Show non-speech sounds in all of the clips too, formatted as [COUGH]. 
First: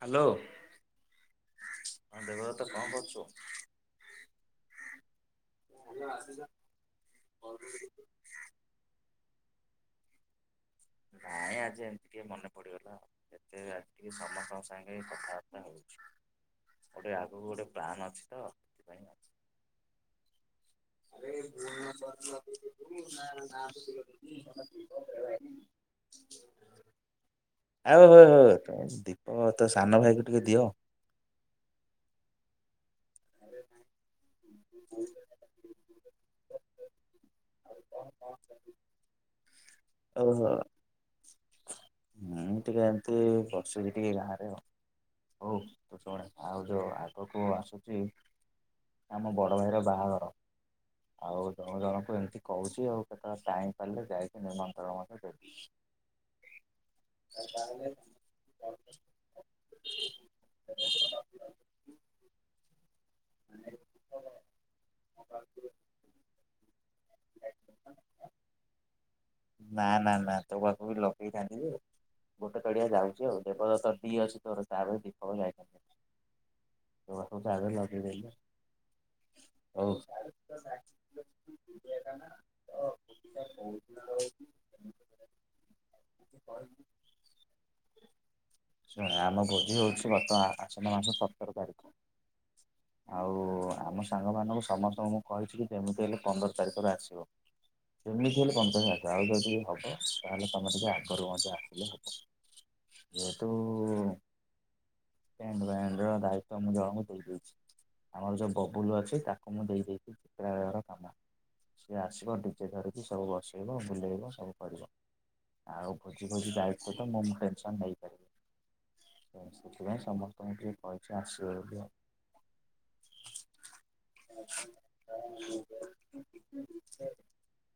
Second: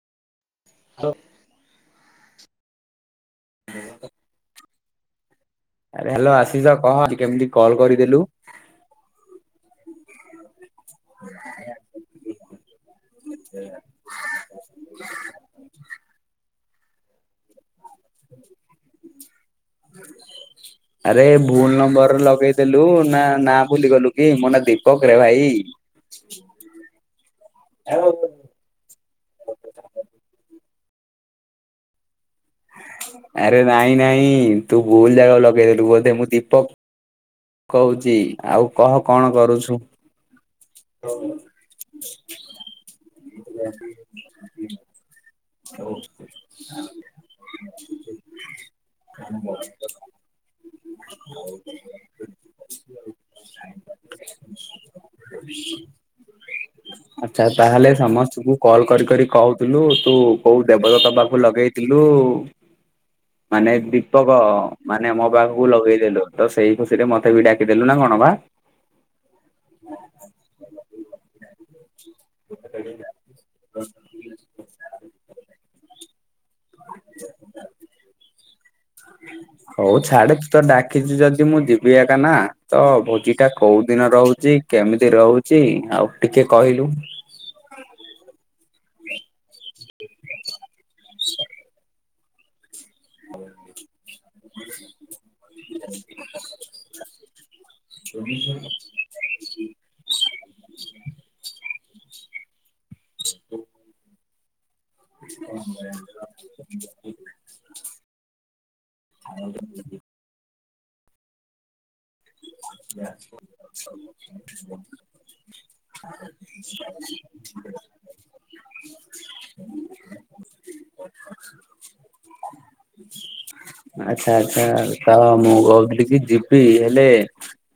Hello. How. ଆ ଦେବଦତ କଣ କରୁଚୁ? [UNINTELLIGIBLE] ଆରେ ହ୍ୟାଲୋ ଆସିସ, କନ ହେଇଚି କେମିତି କଲ କରିଦେଲୁ? ନାଇଁ, ଆଜି ଏମିତି ଟିକେ ମନେ ପଡିଗଲା ଆଉ ଯେତେ [UNINTELLIGIBLE] ଟିକେ ସମସ୍ତଙ୍କ ସାଙ୍ଗେ କଥାବାର୍ତ୍ତା ହଉଛି। ଗୋଟେ ଆଗକୁ ଗୋଟେ ପ୍ଲାାନ ଅ ତ ସେଥିପାଇଁ ଅଛି। [INAUDIBLE] ଆରେ ଭୁଲ ନମ୍ବର ଲଗେଇଦେଲୁ ନା ନାଁ ଭୁଲିଗଲୁ କି ମୋ ନାଁ ଦୀପକ ରେ ଭାଇ। ଆଉ ତୁମେ ଦୀପକ ତମ ସାନ ଭାଇ କୁ ଟିକେ ଦିଅ। ଆରେ ନାଇଁ ନାଇଁ ତୁ ଭୁଲ ଜାଗା କୁ ଲଗେଇଦେଲୁ ବୋଧେ, ମୁଁ ଦୀପକ। କହୁଚି ଆଉ କହ କଣ କରୁଛୁ? ଓହୋ। [UNINTELLIGIBLE] ଳ ହୁଁ ଟିକେ ଏମତି ବସିବି ଟିକେ ବାହାରେ ଆଉ। ହଉ ତୁ ଶୁଣେ, ଆଉ ଯୋଉ ଆଗକୁ ଆସୁଚି ଆମ ବଡ଼ ଭାଇର ବାହାଘର। ଆଉ ଜଣ ଜଣଙ୍କୁ ଏମତି କହୁଚି ଆଉ କେତଳେ ଟାଇମ୍ ପାଇଲେ ଯାଇକି ନିମନ୍ତ୍ରଣ ମଧ୍ୟ ଦେବି। ଆଚ୍ଛା ତାହେଲେ ସମସ୍ତଙ୍କୁ କଲ୍ କରି କରି କହୁ ଥୁଲୁ ତୁ କୋଉ ଦେବଦତ୍ତ ପାଖୁ ଲଗେଇଥିଲୁ ମାନେ ଦୀପକ ମାନେ ମୋ ପାଖୁକୁ ଲଗେଇଥିଲୁ। ତ ସେଇ ଖୁସିରେ ମତେ ବି ଡାକିଦେଲୁ ନାଁ କଣ ବା? ନାଁ ନାଁ ନାଁ ତୋ ପାଖୁକୁ ବି ଲଗେଇଥାନ୍ତି ଯେ ଗୋଟେ କଡି଼ଆ ଯାଉଚୁ ଆଉ ଦେବଦତ୍ତ ବି ଅଛି ତୋର ତା ଦେହରେ ଦୀପକ ଯାଇନଥା ତୋ ପାଖୁ ଯାହା ବି ହେ ଲଗେଇ ଦେଲି। ହଉ ଛାଡ଼େ ତୁ ତ ଡାକିଚୁ ଯଦି ମୁଁ ଯିବି ଏକା ନା ତ ଭୋଜିଟା କୋଉ ଦିନ ରହୁ ବି କେମିତି ରହୁଚି ଆଉ ଟିକେ କହିଲୁ। ଶୁଣେ ଆମ ଭୋଜି ହୋଉଛି ବର୍ତ୍ତମା ଆଶ୍ୱିନ ମାସ ସତର ତାରି ଆଉ ଆମ ସାଙ୍ଗମାନଙ୍କୁ ସମସ୍ତଙ୍କୁ ମୁଁ କହିଛି କି ଯେମିତି ହେଲେ ପନ୍ଦର ତାରିଖରେ ଆସିବ। ଫେମଲିକୁ ହେଲେ କଁ କହିଆ? ତ ଆଉ ଯଦି ହବ ତାହେଲେ ତମେ ଟିକେ ଆଗରୁ ମଧ୍ୟ ଆସିଲେ ହେବ। ଯେହେତୁ କଁ ଟେଣ୍ଟ କରିଆ ବ୍ୟାଣ୍ଡ ନିଜେ ର ତ ଦାୟିତ୍ଵ [UNINTELLIGIBLE] ଜଣଙ୍କୁ ଦେଇଦେଇଛି। ଆମର ଯୋଉ ବବୁଲ ଅଛି ତାକୁ ମୁଁ ଦେଇ ଦେଇଦେଇ ଇ ଚିତ୍ରାଳୟର କାମ। ସିଏ ଆସିବ ଟି? ଯେ ଧରିକି ସବୁ ବସେଇବ, ବୁଲେଇବ ସବୁ କରିବ। ଆଉ ଭୋଜି ଫୋଜି ଦାୟିତ୍ଵ ତ ମୁଁଁ ମୁ ଟେନସନ୍ ନେଇପାରିବି। ଏଁ ସେଥିପାଇଁ ସମସ୍ତଙ୍କୁ ଟିକେ କହିଛୁ ଆସିବ ବୋଲି ଆଉ। ଆଚ୍ଛା ଆଚ୍ଛା, ତ ମୁଁ କହୁଥିଲି କି ଯିବି ହେଲେ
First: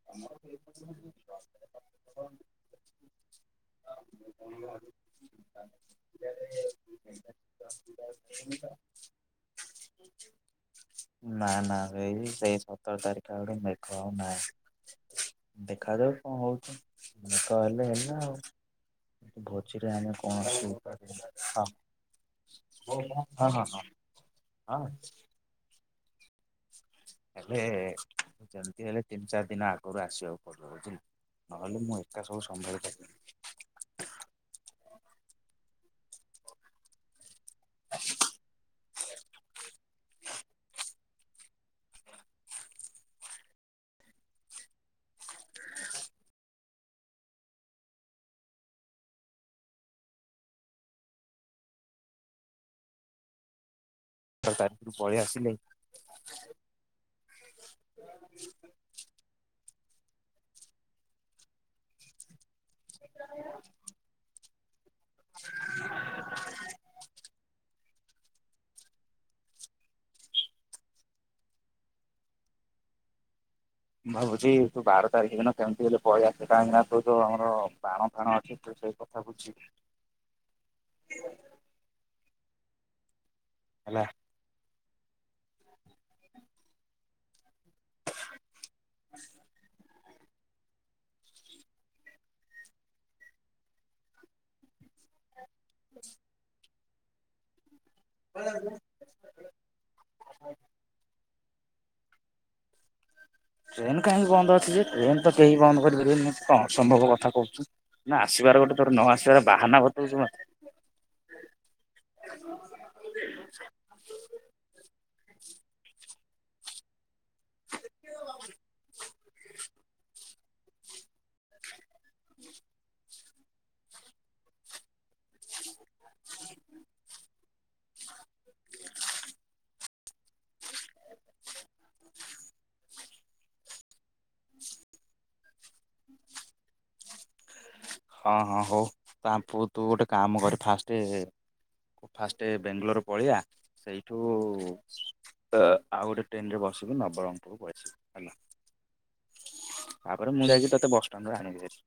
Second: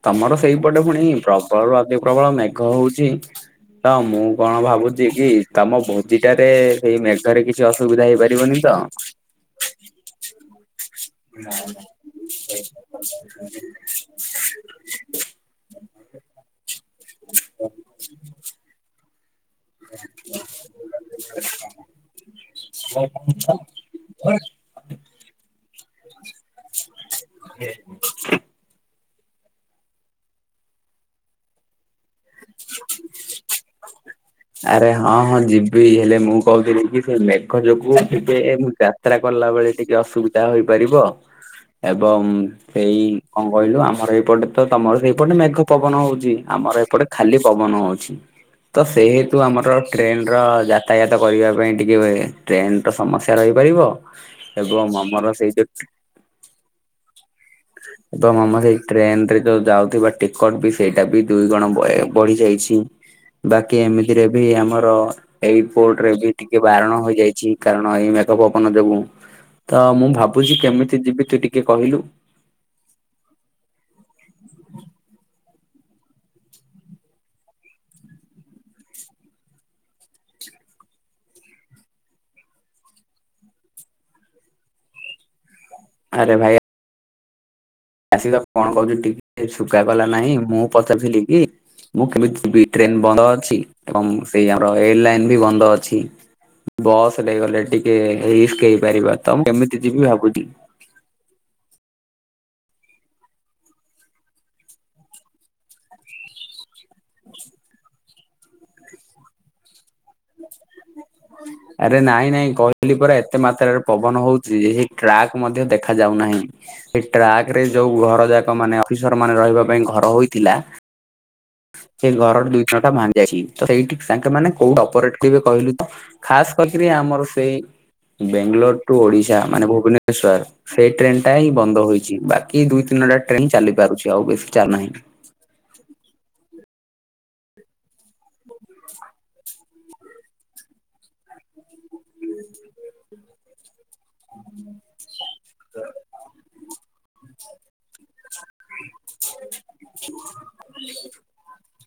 ତମର ସେଇପଟେ ଫୁଣି ପ୍ରବଳରୁ ଅତି ପ୍ରବଳ ମେଘ ହଉଛି। ତ ମୁଁ କଣ ଭାବୁଛି କି ତମ ଭୋଜିଟାରେ ହେଇ ମେଘରେ କି ଛି ଅସୁବିଧା ହେଇପାରିବନି ତ? ଭୋଜି ନାଁ ନାଁ ଏଇ ସେଇ ସତର ତାରିଖ ଆଡ଼େ ମେଘ ଆଉ ନାଇ। ଦେଖାଯାଉ କଁ ହଉଛି ମେଘ ହେଲେ ହେଲା ଆଉ। କିନ୍ତୁ ଭୋଜିରେ ଆମେ କଣ ସବୁ କରିବା? ହଁ। ହଁ ହଁ ହଁ ହଁ। ଏଇକ୍ଷୁଣି ଆବେ ଉ ଯେମତି ହେଲେ ତିନି ଚାର ଦିନ ଆଗରୁ ଆସିବାକୁ ପଡ଼ିବ ବୁଝିଲୁ? ନହେଲେ ମୁଁ ଏ ତା ସବୁ ସମ୍ଭାଳି ପାରିବିନି। ଆରେ ହଁ ହଁ ଯିବି ହେଲେ ମୁଁ କହୁଥିଲି କି ସେ ମେଘ ଯୋଗୁ ଟିକେ ମୁଁ ଯା ତ୍ରା କଲାବେଳେ ଟିକେ ଅସୁବିଧା ହୋଇପାରିବ ଏବଂ ହେଇ କଁ କହିଲୁ ଆମର ଏଇପଟେ ତ ତମର ସେଇପଟେ ମେଘ ପବନ ହଉଚି ଆମର ଏପଟେ ଖାଲି ପବନ ହଉଛି ତ ସେ ତୁ ଆମର ଟ୍ରେନ୍ ର ଯାତାୟାତ କରିବା ପାଇଁ ଟିକେ ଟ୍ରେନ୍ ର ସମସ୍ୟା ରହିପାରିବ। ବାର ତାରିଖରୁ ଏବଂ ପଳେଇ ଆମର ଆସିଲେ ସେଇ ଯୋଉ ଏବଂ ଆମର ଏଇ ଟ୍ରେନ୍ ରେ ଯୋଉ ଯାଉଥିବା ଟିକଟ୍ ବି ସେଇଟା ବି ଦୁଇ ଗୁଣ ବ ବଢ଼ି ଯାଇଛି। ଟି ବାକି ଏମିତିରେ ବି ଆମର ଏଇ ପୋର୍ଟ୍ ରେ ବି ଟିକେ ବାରଣ ହୋଇଯାଇଛି କାର ନଈ ମେଘ ପବନ ଯୋଗୁ ତ ମୁଁ ଭାବୁଚି କେମିତି ଯିବି ତୁ ଟିକେ କହିଲୁ। ମୁଁ ଭାବୁଛି ତୁ ବାରଟା [UNINTELLIGIBLE] କେମିତି ହେଲେ ପଳେଇ ଆସେ। କାହିଁକିନା ତୁ ଯଉ ଆମର ବାଣ ଫାଣ ଅଛି ତୁ ସେଇ କଥା ବୁଝୁ। [INAUDIBLE] ହେଲା। [INAUDIBLE] ଆରେ ଭାଇ ଆସି କଣ କରୁଚୁ ଟିକେ ଶୁ କା କଲା ନାଇଁ ମୁଁ ପଚାରଥିଲି କି ମୁଁ କେମିତି ଯିବି ଟ୍ରେନ ବନ୍ଦ ଅଛି। ଏବଂ ସେଇ ଆମର ଏର ଲାଇନ ବି ବନ୍ଦ ଅଛି ବସରେ ଗଲେ ଟିକ ଟିକେ ରିସ୍କ ହେଇପାରିବ ତ କେମିତି ଯିବି ଭାବୁଛି। ଟ୍ରେନ କାହିଁକି ବନ୍ଦ ଅଛି ଯେ ଟ୍ରେନ ତ କେହି ବନ୍ଦ କରିପାରିବେନି କଣ ସମ୍ଭବ କଥା କହୁଛୁ। ନା ଆସିବାର ଗୋଟେ ଥର ନ ଆସିବାର ବାହାନା ବତଉଛୁ ମତେ? ଆରେ ନାଇଁ ନାଇଁ କ କହିଲି ପରା ଏତେ ମାତ୍ରାରେ ପବନ ହଉଛି ଏହି ଟ୍ରାକ୍ ମଧ୍ୟ ଦେଖା ଯାଉନାହିଁ। ସେ ଟ୍ରାକରେ ଯୋଉ ଘର ଯାକ ମାନେ ଅଫିସର ମାନେ ରହିବା ପାଇଁ ଘର ହୋଇଥିଲା। ସେଇ ଘରର ଦୁଇ ଥଣ୍ଟ ଭାଙ୍ଗି ଯାଇଛି। ତ ସେଇଠି ସାଙ୍ଗେ ମାନେ କୋଉ ଅପରେଟ ତୁ ଏବେ କହିଲୁ ତ ଖାସ କରିକି ଆମର ସେଇ ବେଙ୍ଗାଲୋର ଟୁ ଓଡ଼ିଶା ମାନେ ଭୁବନେଶ୍ଵର। ସେଇ ଟ୍ରେନଟା ହିଁ ବନ୍ଦ ହୋଇଛି। ବାକି ଦୁଇ ତିନିଟା ଟ୍ରେନ ଚାଲି ପାରୁଛି ଆଉ ବେଶୀ ଚାଲୁନାହିଁ। [INAUDIBLE] ହଁ ହଁ ହଉ ତାହେନେ ତୁ ତୁ ଗୋଟେ କାମ କର ଫାଷ୍ଟେ ତୁ ଫାଷ୍ଟ ବେଙ୍ଗାଲୋର ପଳେଇଆ ସେଇ ଠୁ ଆ ଆଉ ଗୋଟେ ଟ୍ରେନ ରେ ବସିବୁ ନବରଙ୍ଗପୁର ପଳେଇ ଆସିବୁ ହେଲା। [INAUDIBLE] ତାପରେ ମୁଁ ଯାଇକି ତତେ ବସଷ୍ଟାଣ୍ଡରୁ ଆଣିବି ହେରି।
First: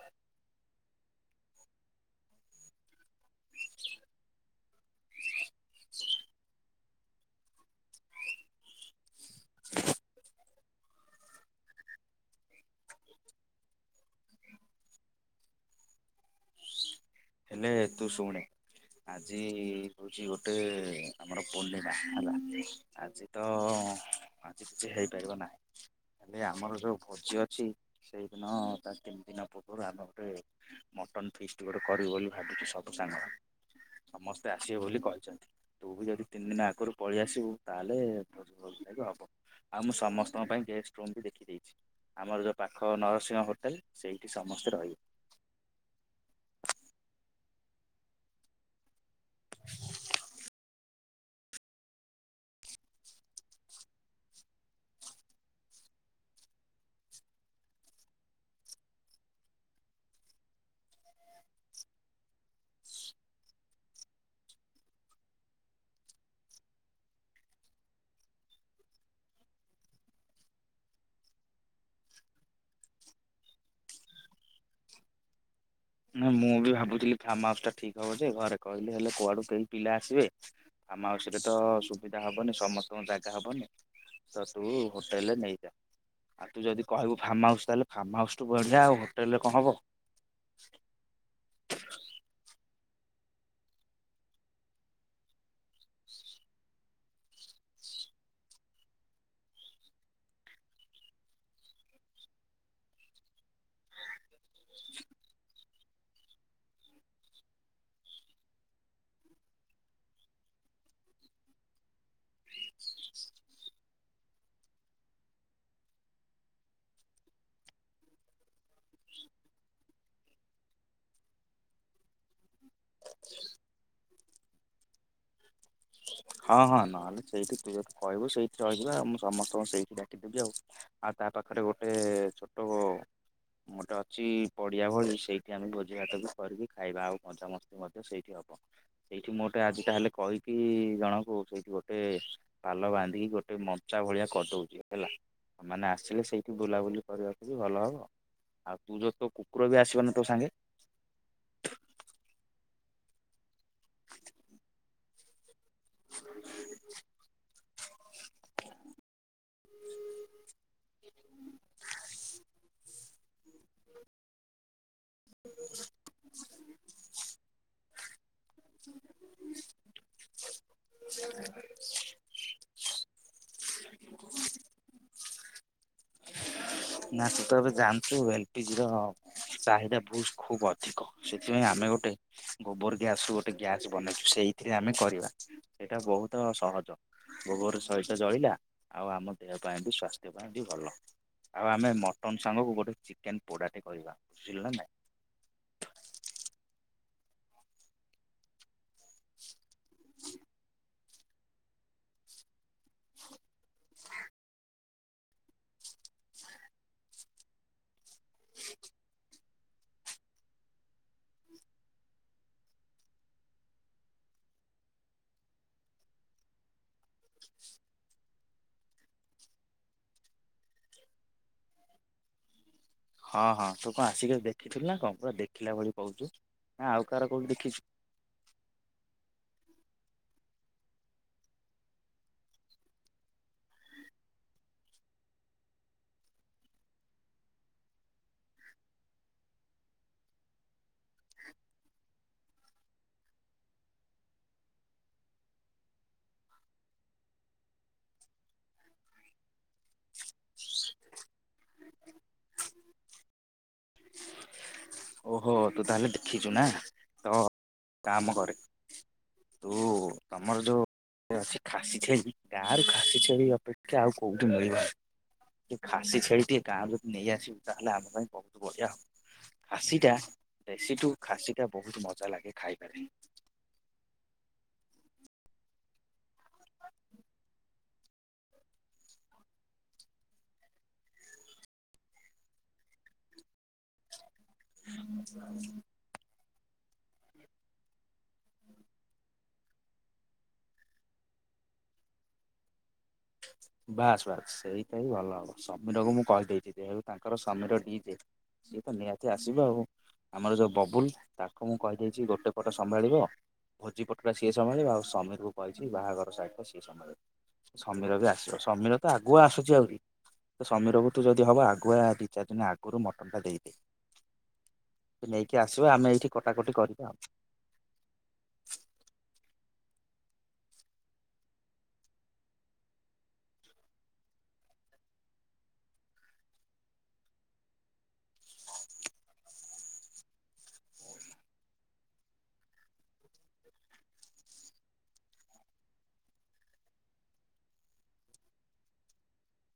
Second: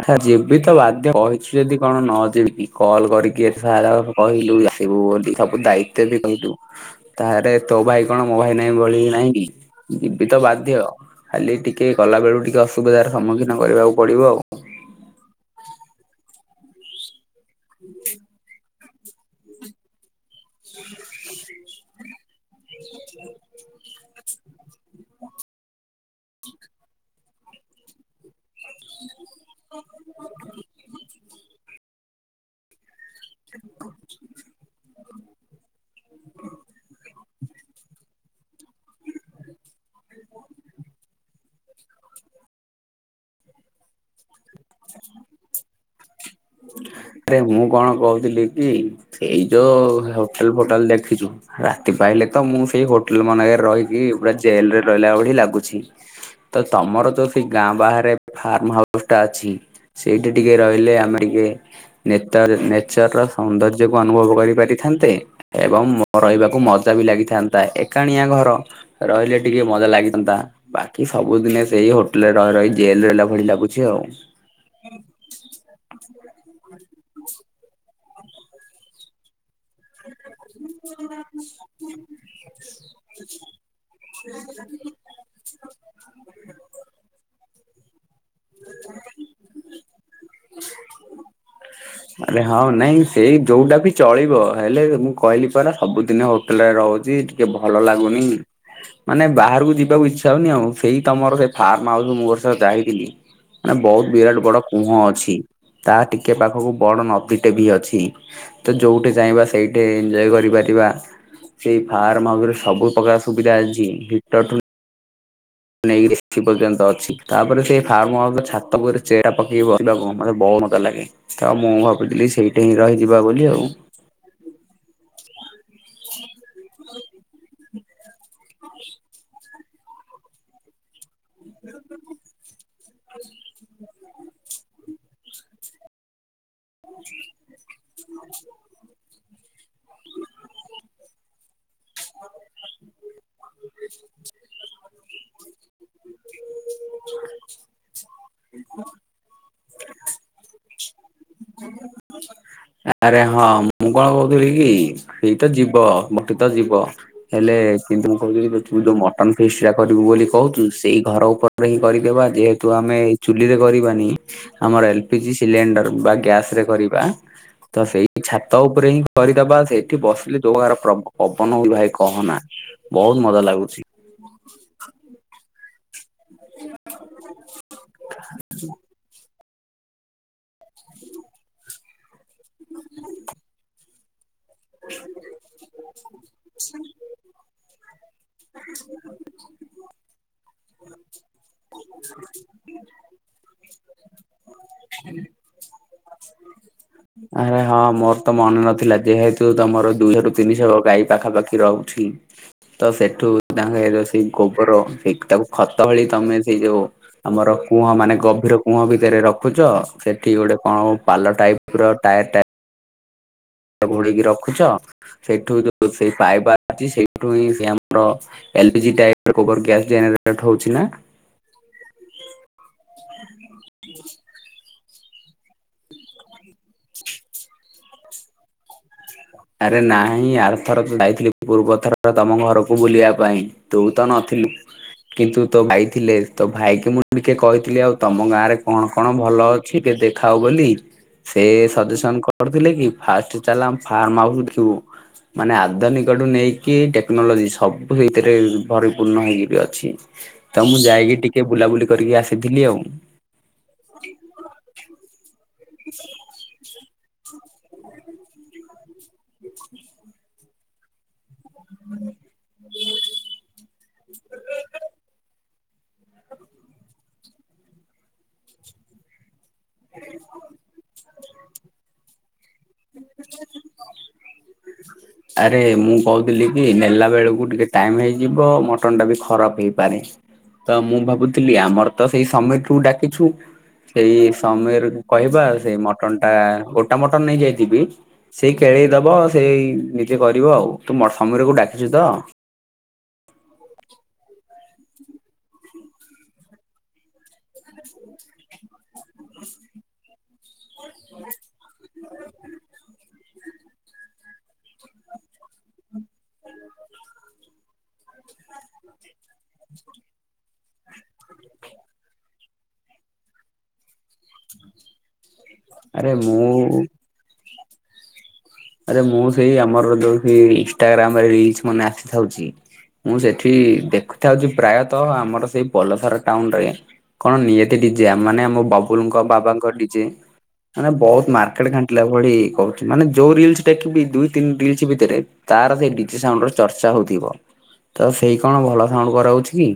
ଆହା ଯିବି ତ ବାଧ୍ୟ କହିଛୁ ଯଦି କଣ ନ ଯିବି କି କଲ୍ କରିକି ସାର୍ ଆହ କହିଲୁ ଆଇବୁ ବୋଲି। ସବୁ ଦାୟିତ୍ୱ ବି କହିଲୁ ତାହରେ ତୋ ଭାଇ କଣ ମୋ ଭାଇ ନାଇଁ ଭଳି ନାହିଁ। ବି ଯିବି ତ ବାଧ୍ୟ। ଖାଲି ଟିକେ ଗଲା ବେଳକୁ ଟିକେ ଅସୁବିଧାର ସମ୍ମୁଖୀନ କରିବାକୁ ପଡିବ ଆଉ। ହେଲେ ତୁ ଶୁଣେ। ଆଜି ହଉଛି ଗୋଟେ ଆମର ପୂର୍ଣ୍ଣିମା ହେଲା ଆଜି। ତ ଆଜି କିଛି ହେଇପାରିବ ନାହିଁ। ହେଲେ ଆମର ଯୋଉ ଭୋଜି ଅଛି ସେଇଦିନ ତା ତିନି ଦିନ ପୂର୍ବରୁ ଆମେ ଗୋଟେ ମଟନ୍ ଫିଷ୍ଟ ଗୋଟ କରିବୁ ବୋଲି ଭାବୁଛି ସବୁ ସାଙ୍ଗ ସମସ୍ତେ ଆସିବେ ବୋଲି କହିଛନ୍ତି। ତୁ ବି ଯଦି ତିନି ଦିନ ଆଗରୁ ପଳେଇ ଆସିବୁ। ତାହେଲେ ବହୁତ ଭଲ ଖାଇବା ହବ ଆଉ ମୁଁ ସମସ୍ତଙ୍କ ପାଇଁ ଗେଷ୍ଟ ରୁମ୍ ବି ଦେଖିଦେଇଛି। ଆମର ଯେଉଁ ପାଖ ନରସିଂହ ହୋଟେଲ ସେଇଠି ସମସ୍ତେ ରହିବେ। ଆରେ ମୁଁ କଣ କହୁଥିଲି କି ସେଇ ଯୋଉ ହୋଟେଲ ଫୋଟେଲ ଦେଖ ଛୁ ରାତି ପାିଲଲେ ତ ମୁଁ ସେଇ ହୋଟେଲ ମାନଙ୍କରେ ରହିକି ପୁରା ଜେଲରେ ରହିଲା ଭଳି ଲାଗୁଛି। ତ ତମର ଯଦି ସେ ଗାଁ ବାହାରେ ଫାର୍ମ ହାଉସଟା ଅଛି। ସେଇଠି ଟିକେ ରହିଲେ ଆମେ ଟିକେ ନେତର ନେଚର ସୌନ୍ଦର୍ଯ୍ୟକୁ ଅନୁଭବ କରିପାରିଥାନ୍ତେ। ଏବଂ ରହିବାକୁ ମଜା ବି ଲାଗିଥାନ୍ତା ଏକାଣିଆ ଘର। ରହିଲେ ଟିକେ ମଜା ଲାଗିଥାନ୍ତା। ବାକି ସବୁଦିନେ ସେଇ ହୋଟେଲରେ ରହି ରହି ଜେଲରେ ରହିଲା ଭଳି ଲାଗୁଛି ଆଉ। ନାଁ ମୁଁ ବି ଭାବୁଥିଲି ଫାର୍ମ ହାଉସ ଟା ଠିକ୍ ହବଜେ ଘରେ କହିଲି ହେଲେ କୁଆଡୁ କେହି ପିଲା ଆସିବେ। ଆମ ହାଉସରେ ତ ସୁ ସୁବିଧା ହବନି ସମସ୍ତଙ୍କୁ ଜାଗା ହବନି। ତ ତୁ ହୋଟେଲରେ ନେଇଯା। ଆଉ ତୁ ଯଦି କହିବୁ ଫାର୍ମ ହାଉସ ତାହେଲେ ଫାର୍ମ ହାଉସ ଠୁ ବଢିଆ ଆଉ ହୋଟେଲ ରେ କଣ ହବ। ଆରେ ହଁ ନାଇଁ ଏଇ ଯୋଉଟା ବି ଚଳିବ ହେଲେ ମୁଁ କହିଲି ପରା ସବୁଦିନ ହୋଟେଲରେ ରହୁଚି। ଟିକେ ଭଲ ଲାଗୁନି। ମାନେ ବାହାରକୁ ଯିବାକୁ ଇଚ୍ଛା ହଉନି ଆଉ ସେଇ ତମର ସେ ଫାର୍ମ ହାଉସ ମୁଁ ଗୋଟେ ଥର ଯାଇଥିଲି। ମାନେ ବହୁତ ବିରାଟ ବଡ କୂଅ ଅଛି। ତା ଟିକେ ପାଖକୁ ବଡ଼ ନଦୀଟେ ବି ଅଛି। ତ ଯୋଉଠି ଚାହିଁବା ସେଇଠି ଏଞ୍ଜୟ କରିପାରିବା। ସେଇ ଫାର୍ମ ହାଉସ ରେ ସବୁ ପ୍ରକାର ସୁବିଧା ଅଛି ଗୀତ ଠୁ ନେଇକି [INAUDIBLE] ପର୍ଯ୍ୟନ୍ତ ଅଛି। ତାପରେ ସେଇ ଫାର୍ମ ହାଉସ ର ଛାତ ଉପରେ ଚେୟାର ପକେଇ ବସିବାକୁ ମତେ ବହୁତ ମଜା ଲାଗେ। ତ ମୁଁ ଭାବିଥିଲି ସେଇଠି ହିଁ ରହିଯିବା ବୋଲି ଆଉ। ହଁ ହଁ ନହେଲେ ସେଇଠି ତୁ ଯଦି କହିବୁ ସେଇଠି ରହିଯିବା ଆଉ ମୁଁ ସମସ୍ତଙ୍କୁ ସେଇଠି ଡାକିଦେବି ଆଉ। ଆଉ ତା ପାଖରେ ଗୋଟେ ଛୋଟୋ ଗୋଟେ ଅଛି ପଡିଆ ଭଳି ସେଇଠି ଆମେ ଭୋଜି ଭାତ ବି କରିକି ଖାଇବା ଆଉ ମଜା ମସ୍ ସ୍ତି ମଧ୍ୟ ସେଇଠି ହବ। ସେଇଠି ମୁଁ ଗୋଟେ ଆଜି ତାହେଲେ କହିକି ଜଣଙ୍କୁ ସେଇଠି ଗୋଟେ ପାଲ ବାନ୍ଧିକି ଗୋଟେ ମଞ୍ଚା ଭଳିଆ କରଦଉଚି। ହେଲା ତମେ ମାନେ ଆସିଲେ ସେ ଏଇଠି ବୁଲା ବୁଲି କରିବାକୁ ବି ଭଲ ହବ। ଆଉ ତୁ ଯୋଉ ତୋ କୁକୁର ବି ଆସିବନା ତୋ ସାଙ୍ଗେ? ଆରେ ହଁ ମୁଁ କଣ କହୁଥିଲି କି ଏଇତ ଯିବ ମୋତେ ତ ଯିବ ହେଲେ କିନ୍ତୁ ମୁଁ କହୁଥିଲି ଯେ ତୁ ଯୋଉ ମଟନ ଫିଷ୍ଟଟା କରିବୁ ବୋଲି କହୁଚୁ ସେଇ ଘର ଉପରେ ହିଁ କରିଦେବା ଯେହେତୁ ଆମେ ଏଇ ଚୁଲିରେ କରିବାନି ଆମର L P G cylinder ବା ଗ୍ୟାସ ରେ କରିବା। ତ ସେଇ ଛାତ ଉପରେ ହିଁ କରିଦବା ସେଇଠି ବସିଲେ ଯୋଉ ପ୍ରକାର ପ୍ରବ-ପବନ ହଉଛି ଭାଇ କହନା। ବହୁତ ମଜା ଲାଗୁଛି। ଦେଖିବୁ କଣ ହଉଚି। ନା ତୁ ତ ଏବେ ଜାଣଥିବୁ ଏ ଲ ପି ଜି ର ଚାହିଦା ଭୁଲ୍ ଖୁବ ଅଧିକ ସେଥିପାଇଁ ଆମେ ଗୋଟେ ଗୋବର ଗ୍ୟାସ ରୁ ଗୋଟେ ଗ୍ୟାସ ବନେଇଛୁ ସେଇ ଏଥିରେ ଆମେ କରିବା ସେଇଟା ବହୁତ ସହଜ। ଗୋବର ତ ଏଇତ ଜଳିଲା ଆଉ ଆମ ଦେହ ପାଇଁ ବି ସ୍ୱାସ୍ଥ୍ୟ ପାଇଁ ବି ଭଲ। ଆଉ ଆମେ ମଟନ ସାଙ୍ଗକୁ ଗୋଟେ ଚିକେନ ପୋଡାଟେ କରିବା ବୁଝିଲେ ନା ନାଇଁ? ଆରେ ହଁ ମୋର ତ ମନେ ନ ଥିଲା ଯେହେତୁ ତମର ଦୁଇ ଶହ ରୁ ତିନି ଶହ ଗାଈ ପାଖା ପାଖି ରହୁ ଛି ତ ସେଠୁ ତାଙ୍କ ଏ ଯୋଉ ସେଇ ଗୋବର ଏ ତାକୁ- ଖତ ଭଳି ତମେ ସେଇ ଯୋଉ ଆମର କୂଅ ମାନେ ଗଭୀର କୂଅ ଭିତରେ ର ଖୁଚ ସେଠି ଗୋଟେ କଣ ପାଲ ଟାଇପି ର ଟାୟାର ଟା [UNINTELLIGIBLE] ଘୋଡେଇକି ରଖୁଛ ସେଇଠୁ ଯୋଉ ସେଇ ପାଇପି ଅଛି ସେଇଠୁ ହିଁ ସେ ଆମର L P G [UNINTELLIGIBLE] gas generated ହଉଛି ନା? ହଁ ହଁ ତୁ କଣ ଆସିକି ଦେଖିଥିଲୁ ନା କଣ ପୁରା ଦେଖିଲା ଭଳି କହୁଚୁ ନା ଆଉ କାହାର କୋଉଠି ଦେଖିଛୁ? ଆରେ ନାଇଁ ଆରଥରକ ଯାଇଥିଲି ପୂର୍ବ ଥର ତମ ଘରକୁ ବୁଲିବା ପାଇଁ। ତୁ ତ ନ ଥିଲୁ। କିନ୍ତୁ ତୋ ଭାଇ ଥିଲେ ତୋ ଭାଇକି ମୁଁ ଟିକେ କହିଥିଲି ଆଉ ତମ ଗାଁ ରେ କଣ କଣ ଭଲ ଛି କେ ଦେଖାଅ ବୋଲି ସେ ସଜେସନ କରଥିଲେ କି ଫାଷ୍ଟେ ଚାଲ ଆମ ଫାର୍ମ ହାଉସ ଦେଖିବୁ। ମାନେ ଆଦନିକଠୁ ନେଇକି ଟେକ୍ନୋଲୋଜି ସବୁ ସେଇଥିରେ ପରିପୂର୍ଣ ହେଇକିରି ଅଛି। ତ ମୁଁ ଯାଇକି ଟିକେ ବୁଲାବୁଲି କରିକି ଆସିଥିଲି ଆଉ। [UNINTELLIGIBLE] ଓହୋ ତୁ ତାହେଲେ ଦେଖିଛୁ ନା ତ କାମ କରେ ତୁ ତମର ଯୋଉ ଯୋଉ ଅଛି ଖାସି ଛେଳି ଗାଁରୁ ଖାସି ଛେଳି ଅପେକ୍ଷା ଆଉ କୋଉଠି ମିଳିବ। ଟିକେ ଖାସି ଛେଳି ଟିକେ ଗାଁରୁ ନେଇଆସିବ ତାହେଲେ ଆମ ପାଇଁ ବହୁତ ବଢିଆ ହବ। ଖାସିଟା ଦେଶୀଠୁ ଖାସିଟା ବହୁତ ମଜା ଲାଗେ ଖାଇବାରେ। ହ ଆରେ ମୁଁ କହୁଥିଲି କି ନେଲା ବେଳକୁ ଟିକେ ଟାଇମ ହେଇଯିବ ମଟନ୍ ଟା ବି ଖରାପ ହେଇପାରେ। ତ ମୁଁ ଭାବୁଥିଲି ଆମର ତ ସେଇ ସମେଠୁ ଡାକିଛୁ। ସେଇ ସମିର କୁ କହିବା ସେଇ ମଟନ ଟା ଗୋଟା ମଟନ ନେଇଯାଇ ଯିବି ସେଇ କେଳେଇ ଦବ ସେଇ ନିଜେ କରିବ ଆଉ ତୁ ମ ସମିରକୁ ଡାକିଛୁ ତ। ବାସ୍ ବାସ୍ ସେଇଟା ହିଁ ଭଲ ହବ। ସମୀରକୁ ମୁଁ କହି ଦେଇଛିି ଯେହେତୁ ତାଙ୍କର ସମୀର ଡିଜେ। ସିଏ ତ ନିହାତି ଆସିବ ଆଉ ଆମର ଯୋଉ। ବବୁଲ ତାକୁ ମୁଁ କହିଦେଇଛି ଗୋଟେ ପଟେ ସମ୍ଭାଳିବ। ଭୋଜି ପଟଟା ସିଏ ସମାଳିବ ଆଉ ସମୀରକୁ କହିଛି ବାହାଘର ସାଇଟ ଟା ସିଏ ସମ୍ଭାଳିବ। ସମୀର ବି ଆସିବ ସମୀର ତ ଆଗକୁ ଆସୁଛି ଆହୁରି। ତ ସମୀରକୁ ତୁ ଯଦି ହବ ଆଗୁଆ ଦି ଚାରି ଦିନ ଆଗରୁ ମଟନ ଟା ଦେଇଦେ। ସେ ନେଇକି ଆସିବା ଆରେ ଆମେ ଏଇଠି ମୁଁ କଟାକଟି କରିବା ଆଉ। ଆରେ ମୁଁ ସେଇ ଆମର ହି ଯୋଉ ଇନଷ୍ଟା ଗ୍ରାମରେ ରିଲସ ମାନେ ଆସିଥାଉଛି। ମୁଁ ସେଠି ଦେଖୁଥାଉଛି ପ୍ରାୟତଃ ଆମର ସେଇ ପଲସାର ଟାଉନ ରେ। କଣ ନିଆତି ଡିଜେ ମାନେ ଆମ ବାବୁଲଙ୍କ ବାବାଙ୍କ ଡିଜେ। ମାନେ ବହୁତ ମାର୍କେଟ ଘାଣ୍ଟିଲା ଭଳି କରୁଛି ମାନେ। ଯୋଉ ରିଲସ୍ ଟେକିବି ଦୁଇ ତିନି ରିଲସ ଭିତରେ ତାର ସେ ଡିଜି ସାଉଣ୍ଡ ଚର୍ଚ୍ଚା ହଉଥିବ। ତ ସେଇ କଣ ଭଲ ସାଉଣ୍ଡ କରାଉଛି କି?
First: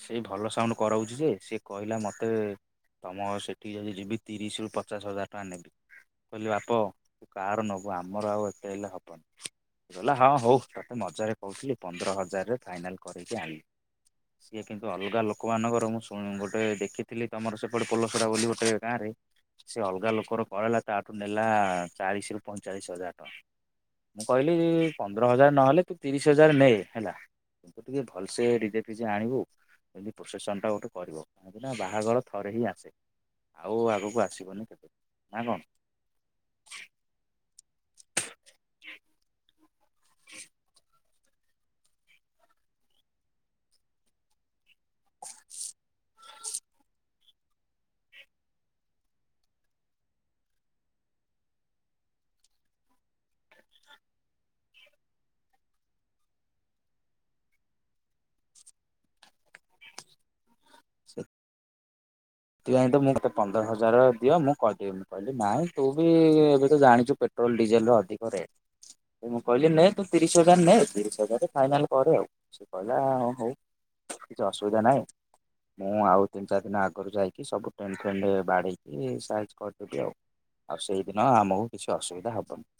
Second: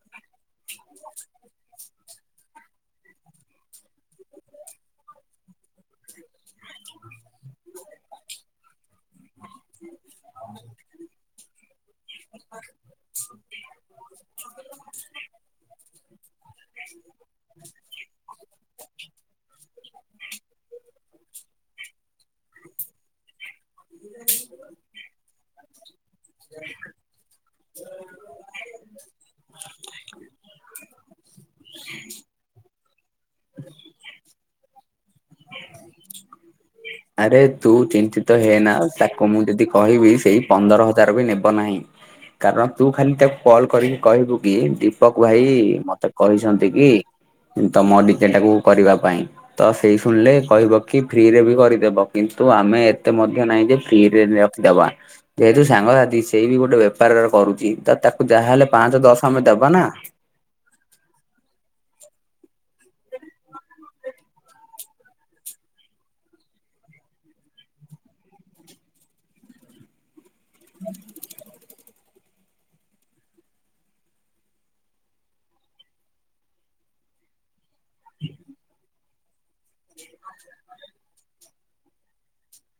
ସେ ଭଲ ସାଉଣ୍ଡ କରଉଛି ଯେ ସେ କହିଲା ମୋତେ ‌। ତମ ସେଠିକି ଯଦି ଯିବି ତିରିଶ ରୁ ପଚାଶ ହଜାର ଟଙ୍କା ନେବି। କହିଲି ବାପ ତୁ କାହାର ନବୁ ଆମର ଆଉ ଏତେ ହେଲେ ହବନି। ସେ କଇଲା ହଁ ହଉ ତତେ ମଜାରେ କହୁଥିଲି ପନ୍ଦର ହଜାରରେ ଫାଇନାଲ କରକି ଆଣିବି। ସିଏ କିନ୍ତୁ ଅଲଗା ଲୋକମାନାନଙ୍କର ମୁଁ ଶୁଣ ଗୋଟେ ଦେଖିଥିଲି ତମର ସେପଟେ ପୋଲସରା ବୋଲି ଗୋଟେ ଗାଁ ରେ। ସେ ଅଲଗା ଲୋକର କରେଇଲା ତାଠୁ ନେଲା ଚାଳିଶ ରୁ ପଇଁଚାଳିଶ ହଜାର ଟଙ୍କା। ମୁଁ କହିଲି ପନ୍ଦର ହଜାର ନହେଲେ। ତୁ ତିରିଶ ହଜାର ନେ ହେଲା କିନ୍ତୁ ଟିକେ ଭଲସେ ଡିଜେ ଫିଜେ ଆଣିବୁ ଯେମତି ପ୍ରୋସେସନ ଟା। ଟା ଗୋଟେ କରିବ କାହିଁକି ନା ବାହାଘର ଥରେ ହିଁ ଆସେ। ଆଉ ଆଗକୁ ଆସିବନି କେବେ ନା କଣ। ଆରେ ତୁ ଚିନ୍ତିତ ହେନା ତାକୁ ମୁଁ ଯଦି କହିବି ସେଇ ପନ୍ଦର ହଜାର ବି ନେବ ନାହିଁ। କାରଣ ତୁ ଖାଲି ତାକୁ କଲ କରିକି କହିବୁ କି ଦୀପକ ଭାଇ ମତେ କହିଛନ୍ତି କି। ତମ ଡିଜେ ଟାକୁ କରିବା ପାଇଁ ତ ସେଇ ଶୁଣିଲେ କହିବ କି ଫ୍ରି ରେ ବି କରି ଦେବ କିନ୍ତୁ ଆମେ ଏତେ ମଧ୍ୟ ନାହିଁ ଯେ ଫ୍ରିରେ ନେଇ ରଖିଦବା। ଯେହେତୁ ସାଙ୍ଗସାଥି ସେଇ ବି ଗୋଟେ ବେପାରରେ କରୁଛି ତ ତାକୁ ଯାହାହେଲେ ପାଞ୍ଚ ଦଶ ଆମେ ଦବା ନା। ଜେ। ତୁ ଜାଣି ଥିବୁ ମୁଁ ତତେ ପନ୍ଦର ହଜାର ଦିଅ ମୁଁ କହିଦେବି ମୁଁ କହିଲି ନାଇଁ ତୁ ବି ଏବେ ତ ଜାଣିଛୁ ପେଟ ଟ୍ରୋଲ ଡିଜେଲ ର ଅଧିକ ରେଟ ମୁଁ କହିଲି ନେ ତୁ ତିରିଶ ହଜାର ନେ ତିରିଶ ହଜର ରେ ଫାଇନାଲସ। କରେ ଆଉ ସେ କହିଲା ହଉ କିଛି ଅସୁବିଧା ନାହିଁ। ମୁଁ ଆଉ ତିନି ଚାରି ଦିନ ଆଗରୁ ଯାଇକି ସବୁେ ଫେଣ୍ଡ ବାଡେଇକି ସାଇଜ। କରିଦେବି ଆଉ ଆଉ ସେଇଦିନ ଆମକୁ କିଛି ଅସୁବିଧା ହବନି।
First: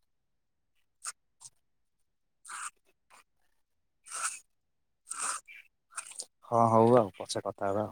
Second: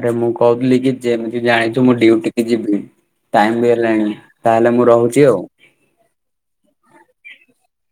ଆରେ ମୁଁ କହୁଥିଲି କି ଯେମିତି ଜାଣିଛୁ ମୁଁ ଡଡିୁଟି କି ଯିବି। ଟାଇମ ବି ହେଲାଣି ତାହେଲେ ମୁଁ ରହୁଛି ଆଉ। ହଁ ହଉ ଆଉ ପଛେ କଥା ହବା।